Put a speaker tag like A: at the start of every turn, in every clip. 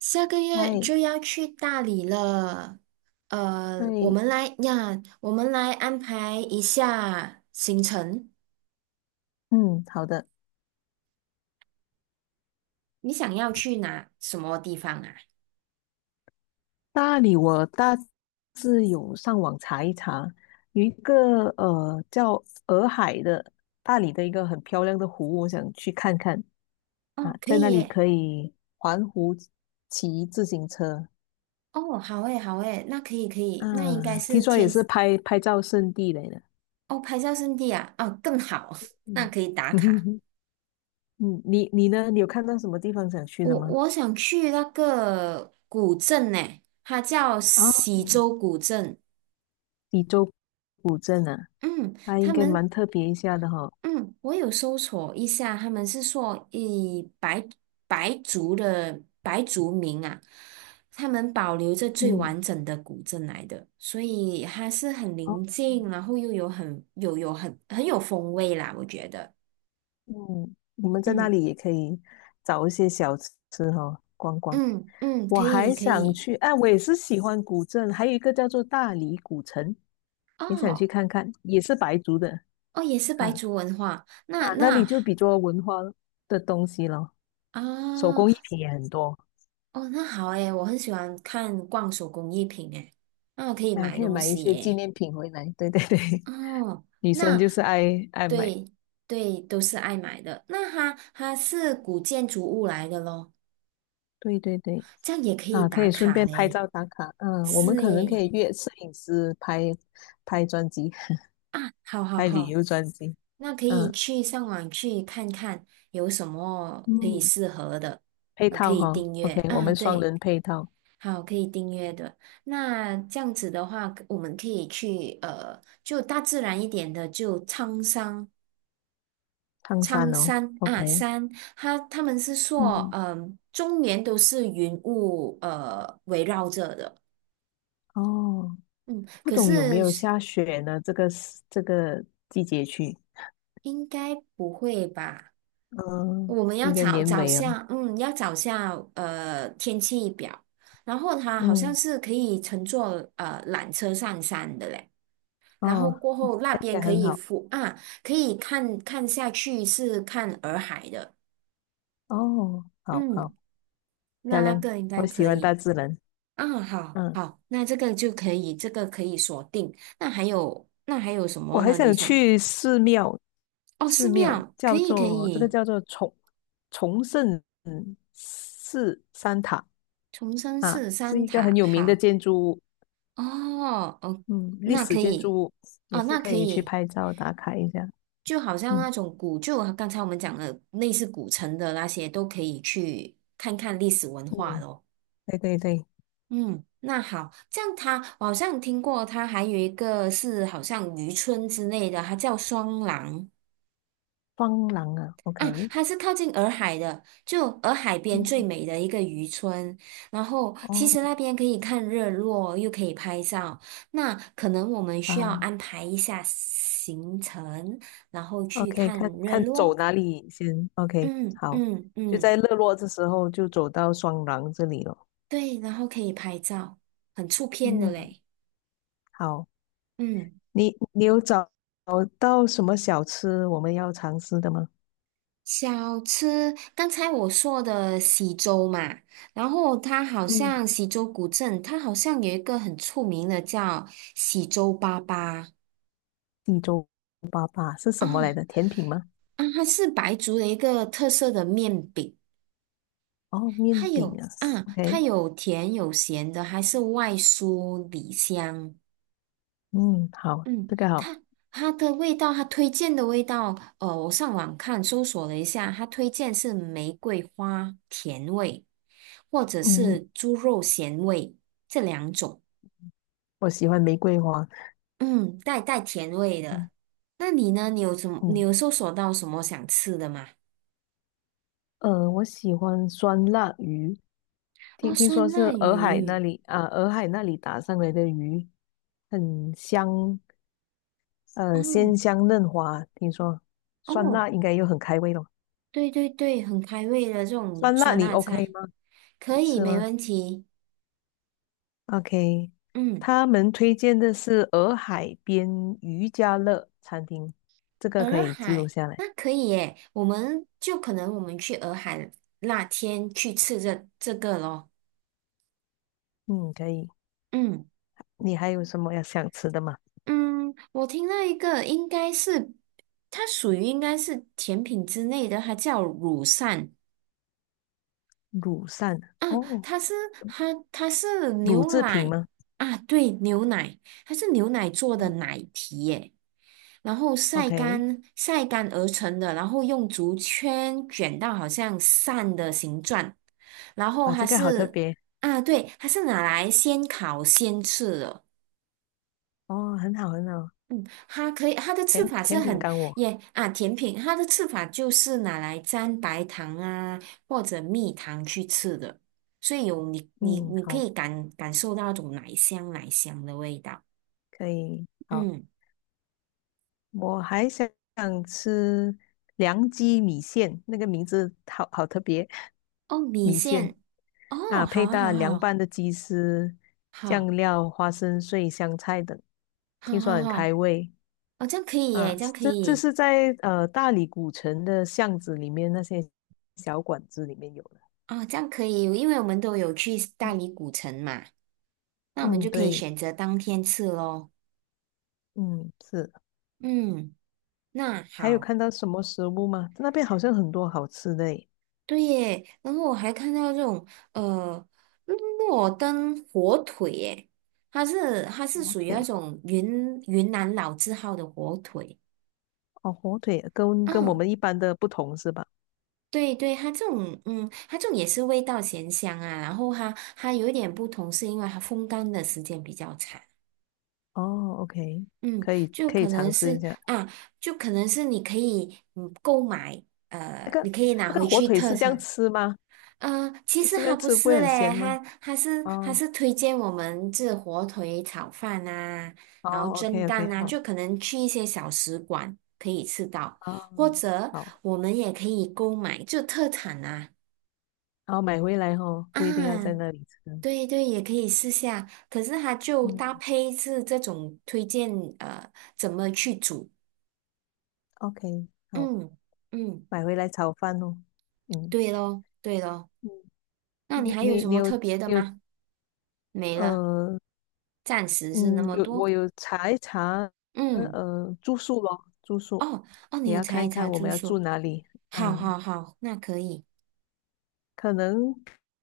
A: 下个月
B: 嗨，
A: 就要去大理了，我
B: 对，
A: 们来呀，我们来安排一下行程。
B: 嗯，好的。
A: 你想要去哪什么地方啊？
B: 大理我大致有上网查一查，有一个叫洱海的大理的一个很漂亮的湖，我想去看看。啊，
A: 哦，可
B: 在
A: 以
B: 那里
A: 耶。
B: 可以环湖骑自行车。
A: 哦，好诶，好诶，那可以可
B: 啊，
A: 以，那应该
B: 听
A: 是
B: 说也
A: 天，
B: 是拍拍照圣地来的。
A: 哦，拍照圣地啊，哦，更好，那
B: 嗯
A: 可以打卡。
B: 嗯，你呢？你有看到什么地方想去的
A: 我
B: 吗？
A: 我想去那个古镇呢，它叫
B: 啊，
A: 喜洲古镇。
B: 滇州古镇啊，
A: 嗯，
B: 它
A: 他
B: 应该
A: 们
B: 蛮特别一下的哈。
A: 嗯，我有搜索一下，他们是说以白族的白族民啊，他们保留着最
B: 嗯。
A: 完整的古镇来的，所以它是很
B: 哦，
A: 宁静，然后又有很有风味啦，我觉得。
B: 嗯，我们在那
A: 嗯
B: 里也可以找一些小吃哈，逛逛。
A: 嗯嗯，可
B: 我
A: 以
B: 还
A: 可
B: 想
A: 以。
B: 去，哎，我也是喜欢古镇，还有一个叫做大理古城，也想去
A: 哦
B: 看看，也是白族的，
A: 哦，也是
B: 嗯。
A: 白族文化，
B: 啊，
A: 那
B: 那里
A: 那
B: 就比较文化的东西咯，手工艺
A: 啊
B: 品也很多。
A: 哦，那好诶，我很喜欢看逛手工艺品诶，那我可以
B: 啊，
A: 买
B: 可以
A: 东
B: 买一
A: 西
B: 些纪
A: 耶。
B: 念品回来。对 对对，
A: 哦，
B: 女生
A: 那
B: 就是爱买，
A: 对对，都是爱买的。那它是古建筑物来的咯，
B: 对对对。
A: 这样也可以
B: 啊，可
A: 打
B: 以顺
A: 卡
B: 便拍
A: 嘞。
B: 照打卡。嗯，我们
A: 是
B: 可能可
A: 诶，
B: 以约摄影师拍拍专辑。
A: 啊，好好
B: 还旅
A: 好，
B: 游专辑。
A: 那可以
B: 嗯，
A: 去上网去看看有什么可以
B: 嗯
A: 适合的，
B: 配
A: 可
B: 套
A: 以
B: 哈
A: 订阅
B: ，OK，我
A: 啊，
B: 们双
A: 对，
B: 人配套。
A: 好，可以订阅的。那这样子的话，我们可以去，就大自然一点的，就苍山。
B: 烫
A: 苍
B: 山哦
A: 山啊，
B: ，OK。
A: 他们是说，
B: 嗯，
A: 终年都是云雾围绕着的，
B: 哦，
A: 嗯，
B: 不
A: 可
B: 懂有没
A: 是
B: 有
A: 是
B: 下雪呢？这个时这个季节去。
A: 应该不会吧？
B: 嗯，
A: 我们要
B: 应该
A: 找
B: 年
A: 找
B: 尾啊。
A: 下，要找下天气表，然后它好像
B: 嗯，
A: 是可以乘坐缆车上山的嘞，然后
B: 哦，
A: 过后那
B: 应
A: 边
B: 该
A: 可
B: 很
A: 以
B: 好。
A: 俯啊，可以看看下去是看洱海的，
B: 哦，好好
A: 嗯，
B: 漂
A: 那那
B: 亮，
A: 个应该
B: 我喜
A: 可
B: 欢大
A: 以。
B: 自然。
A: 啊，好
B: 嗯，
A: 好，那这个就可以，这个可以锁定。那还有什
B: 我
A: 么
B: 还
A: 呢？你
B: 想
A: 想，
B: 去寺庙，
A: 哦，
B: 寺
A: 寺
B: 庙
A: 庙，可
B: 叫
A: 以可
B: 做
A: 以，
B: 崇圣寺三塔。
A: 重生
B: 啊，
A: 寺
B: 是
A: 三
B: 一个很
A: 塔，
B: 有名的
A: 好，
B: 建筑物，
A: 哦哦，
B: 嗯历
A: 那
B: 史
A: 可
B: 建筑
A: 以，
B: 物，也
A: 哦，
B: 是
A: 那
B: 可
A: 可
B: 以去
A: 以，
B: 拍照打卡一下。
A: 就好像
B: 嗯
A: 那种古旧，刚才我们讲的类似古城的那些，都可以去看看历史文化
B: 嗯，
A: 咯。
B: 对对对。
A: 嗯，那好，这样它，我好像听过，它还有一个是好像渔村之类的，它叫双廊。
B: 双廊啊
A: 啊，
B: ，OK。
A: 它是靠近洱海的，就洱海边最
B: 嗯，
A: 美的一个渔村。然后其实
B: 哦，
A: 那边可以看日落，又可以拍照。那可能我们需要
B: 啊
A: 安排一下行程，然后去
B: ，OK,
A: 看
B: 看
A: 日
B: 看走
A: 落。
B: 哪里先，OK,
A: 嗯
B: 好，
A: 嗯
B: 就
A: 嗯，
B: 在日落的时候就走到双廊这里了。
A: 对，然后可以拍照，很出片的
B: 嗯，
A: 嘞。
B: 好，
A: 嗯。
B: 你有找到什么小吃我们要尝试的吗？
A: 小吃，刚才我说的喜洲嘛，然后它好
B: 嗯
A: 像喜洲古镇，它好像有一个很出名的叫喜洲粑粑
B: 地州粑粑是什么来
A: 啊
B: 的？甜品吗？
A: 啊，它是白族的一个特色的面饼，
B: 哦，
A: 还
B: 面饼
A: 有
B: 啊
A: 啊，它
B: ，OK。
A: 有甜有咸的，还是外酥里香。
B: 嗯，好，
A: 嗯，
B: 这个好。
A: 它它推荐的味道，我上网看搜索了一下，它推荐是玫瑰花甜味，或者
B: 嗯，
A: 是猪肉咸味这两种，
B: 我喜欢玫瑰花。
A: 带甜味的。
B: 嗯
A: 那你呢？你有什么？你
B: 嗯。
A: 有搜索到什么想吃的吗？
B: 我喜欢酸辣鱼，
A: 哦，
B: 听听
A: 酸
B: 说是
A: 辣
B: 洱海那
A: 鱼，
B: 里啊，洱海那里打上来的鱼，很香。鲜
A: 哦
B: 香嫩滑。听说酸
A: 哦，
B: 辣应该又很开胃咯。
A: 对对对，很开胃的这种
B: 酸辣
A: 酸
B: 你
A: 辣
B: OK
A: 菜，
B: 吗？
A: 可
B: 你
A: 以，
B: 吃
A: 没
B: 吗
A: 问题。
B: ？OK,
A: 嗯。
B: 他们推荐的是洱海边渔家乐餐厅，这个可
A: 洱
B: 以记录
A: 海，
B: 下来。
A: 那可以耶，我们就可能我们去洱海那天去吃这个咯。
B: 嗯，可以。
A: 嗯
B: 你还有什么要想吃的吗？
A: 嗯，我听到一个应该是它属于应该是甜品之类的，它叫乳扇，
B: 乳扇
A: 啊，
B: 哦，
A: 它是它它是
B: 乳
A: 牛
B: 制品
A: 奶
B: 吗？
A: 啊，对，牛奶，它是牛奶做的
B: 嗯
A: 奶皮耶，然后晒
B: ，OK。
A: 干晒干而成的，然后用竹圈卷到好像扇的形状，然后
B: 啊，
A: 它
B: 这个好特
A: 是
B: 别。
A: 啊，对，它是拿来先烤先吃的。
B: 哦，很好很好。
A: 嗯，它可以，它的吃
B: 甜
A: 法是
B: 甜品
A: 很
B: 干我，
A: 耶啊，甜品它的吃法就是拿来沾白糖啊或者蜜糖去吃的，所以有你你
B: 嗯，
A: 你可
B: 好，
A: 以感受到那种奶香奶香的味道。
B: 可以，好，
A: 嗯，
B: 我还想吃凉鸡米线，那个名字好好特别，
A: 哦，米
B: 米线
A: 线，哦，
B: 啊，
A: 好
B: 配
A: 啊，
B: 搭
A: 好
B: 凉
A: 啊
B: 拌的鸡丝、
A: 好
B: 酱
A: 好
B: 料、花生碎、香菜等，
A: 好
B: 听说
A: 好
B: 很
A: 好，
B: 开胃。
A: 哦，这样可以
B: 啊，
A: 耶，这样可
B: 这
A: 以，
B: 是在大理古城的巷子里面那些小馆子里面有的。
A: 哦，这样可以，因为我们都有去大理古城嘛，那我们
B: 嗯，
A: 就可以
B: 对，
A: 选择当天吃咯。
B: 嗯，是。
A: 嗯，那
B: 还有
A: 好。
B: 看到什么食物吗？那边好像很多好吃的诶。
A: 对耶，然后我还看到这种呃诺登火腿耶，它是
B: 火
A: 属于那
B: 腿
A: 种云南老字号的火腿。
B: 哦，火腿跟我
A: 嗯，
B: 们一般的不同是吧？
A: 对对，它这种也是味道咸香啊，然后它有一点不同，是因为它风干的时间比较长。
B: 哦，OK,
A: 嗯，
B: 可以
A: 就
B: 可以
A: 可能
B: 尝试一
A: 是
B: 下。
A: 啊，就可能是你可以购买
B: 那个
A: 你可以拿
B: 那个
A: 回
B: 火
A: 去
B: 腿
A: 特
B: 是这样
A: 产。
B: 吃吗？
A: 嗯，其
B: 就
A: 实
B: 是那
A: 还
B: 样
A: 不
B: 吃不会
A: 是
B: 很
A: 嘞，
B: 咸吗？
A: 还还是还
B: 哦
A: 是推荐我们这火腿炒饭啊，然后
B: 哦
A: 蒸
B: ，OK OK,
A: 蛋啊，
B: 好，
A: 就可能去一些小食馆可以吃到，
B: 哦
A: 或者
B: 好，
A: 我们也可以购买，就特产啊
B: 然后买回来哦，不一定要在
A: 啊，
B: 那里吃。
A: 对对，也可以试下。可是它就搭
B: 嗯
A: 配是这种推荐，呃，怎么去煮？
B: ，OK,好，
A: 嗯嗯，
B: 买回来炒饭哦。嗯
A: 对咯对咯。
B: 嗯，
A: 那你
B: 你
A: 还有
B: 你
A: 什
B: 你
A: 么
B: 有
A: 特别的
B: 你有
A: 吗？没了，
B: 呃
A: 暂时是
B: 嗯，
A: 那么
B: 有我
A: 多。
B: 有查一查，
A: 嗯。
B: 呃，住宿咯，住宿
A: 哦哦，你
B: 也
A: 有
B: 要
A: 查
B: 看
A: 一
B: 一
A: 查
B: 看我
A: 住
B: 们要住
A: 宿，
B: 哪里。
A: 好
B: 嗯，
A: 好好，那可以。
B: 可能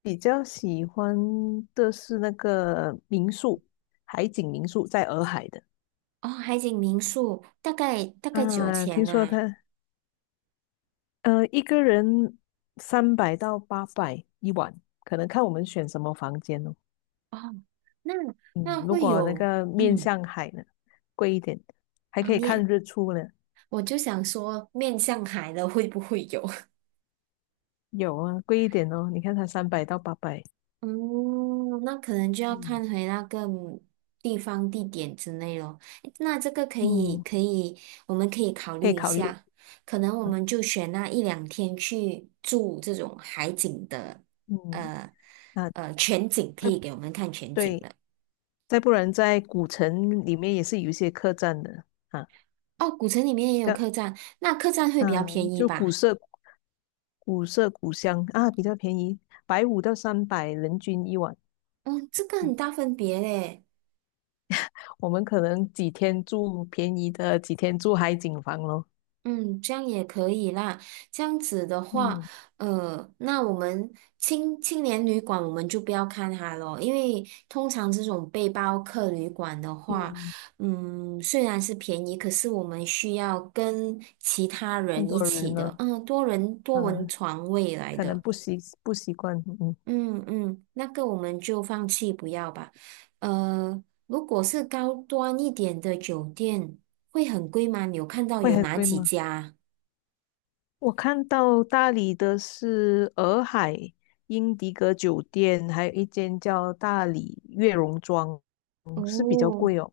B: 比较喜欢的是那个民宿，海景民宿在洱海的。
A: 哦，海景民宿大概几
B: 啊，
A: 千
B: 听说
A: 呐、
B: 他一个人三百到八百一晚，可能看我们选什么房间哦。
A: 哦，那
B: 嗯，
A: 那
B: 如
A: 会
B: 果那
A: 有，
B: 个面
A: 嗯
B: 向海的，贵一点，还
A: 啊
B: 可以看
A: 面，
B: 日出呢。
A: 我就想说面向海的会不会有？
B: 有啊，贵一点哦，你看它三百到八百。
A: 嗯，那可能就要
B: 嗯。
A: 看回那个地方、地点之类咯。诶那这个可以，
B: 嗯，
A: 可以，我们可以考
B: 可
A: 虑
B: 以
A: 一
B: 考虑。
A: 下。可能我们就选那一两天去住这种海景的，
B: 嗯，
A: 呃
B: 啊，
A: 全景可
B: 再
A: 以给我们看全景
B: 对，
A: 的。
B: 再不然在古城里面也是有一些客栈的。啊，
A: 哦，古城里面也
B: 这
A: 有
B: 样
A: 客栈，那客栈会比较
B: 啊，
A: 便宜
B: 就古
A: 吧？
B: 色古色古香啊，比较便宜，150到300人均一晚。
A: 哦，这个很大分别嘞。
B: 我们可能几天住便宜的，几天住海景房咯。
A: 嗯，这样也可以啦。这样子的话，
B: 嗯
A: 那我们青年旅馆我们就不要看它咯，因为通常这种背包客旅馆的话，
B: 嗯，
A: 虽然是便宜，可是我们需要跟其他
B: 很
A: 人
B: 多
A: 一起
B: 人呢。
A: 的，多人
B: 啊，
A: 床位来
B: 可能
A: 的，
B: 不习惯。嗯，
A: 嗯嗯，那个我们就放弃不要吧。呃，如果是高端一点的酒店，会很贵吗？你有看到
B: 会
A: 有
B: 很
A: 哪
B: 贵
A: 几
B: 吗？
A: 家啊
B: 我看到大理的是洱海英迪格酒店，还有一间叫大理悦榕庄，嗯，是比较
A: 哦，
B: 贵哦，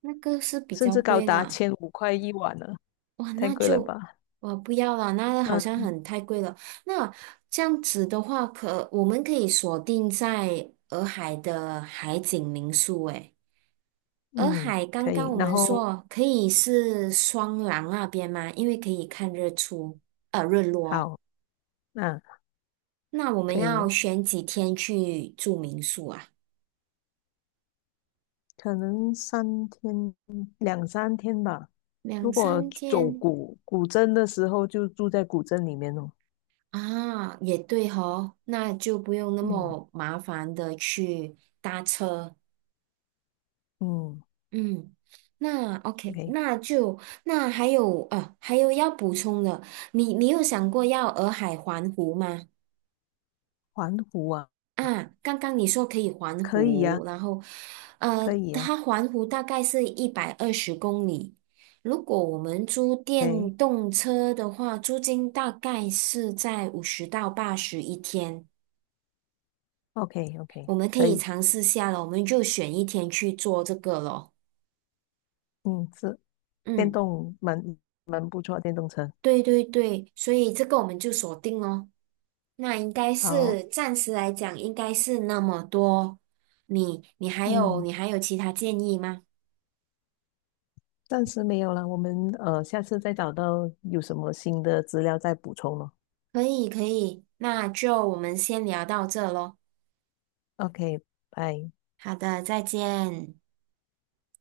A: 那个是比
B: 甚
A: 较
B: 至高
A: 贵
B: 达
A: 啦，
B: 1500块一晚了，
A: 哇，
B: 太
A: 那
B: 贵了
A: 就
B: 吧？
A: 我不要了，那好像
B: 嗯
A: 很太贵了。那这样子的话，可我们可以锁定在洱海的海景民宿。诶，洱
B: 嗯，
A: 海刚
B: 可
A: 刚
B: 以。
A: 我
B: 然
A: 们
B: 后
A: 说可以是双廊那边吗？因为可以看日出，日落。
B: 好，那，
A: 那我们
B: 可
A: 要
B: 以，
A: 选几天去住民宿啊？
B: 可能两三天吧。
A: 两
B: 如果
A: 三
B: 走
A: 天。
B: 古镇的时候，就住在古镇里面哦。
A: 啊，也对哦，那就不用那
B: 嗯
A: 么麻烦的去搭车。
B: 嗯
A: 嗯，那 OK，
B: ，OK。
A: 那还有啊，还有要补充的，你有想过要洱海环湖吗？
B: 环湖啊，
A: 啊，刚刚你说可以环
B: 可以呀、
A: 湖，然后
B: 可以呀、o
A: 它环湖大概是120公里。如果我们租
B: k
A: 电动车的话，租金大概是在50到80一天。
B: o k o k
A: 我们可
B: 可
A: 以
B: 以。
A: 尝试下了，我们就选一天去做这个咯。
B: 嗯，是电
A: 嗯，
B: 动蛮不错，电动车。
A: 对对对，所以这个我们就锁定咯。那应该
B: 好，
A: 是暂时来讲，应该是那么多。你你还有
B: 嗯，
A: 你还有其他建议吗？
B: 暂时没有了，我们下次再找到有什么新的资料再补充咯。
A: 可以可以，那就我们先聊到这咯。
B: OK,拜。
A: 好的，再见。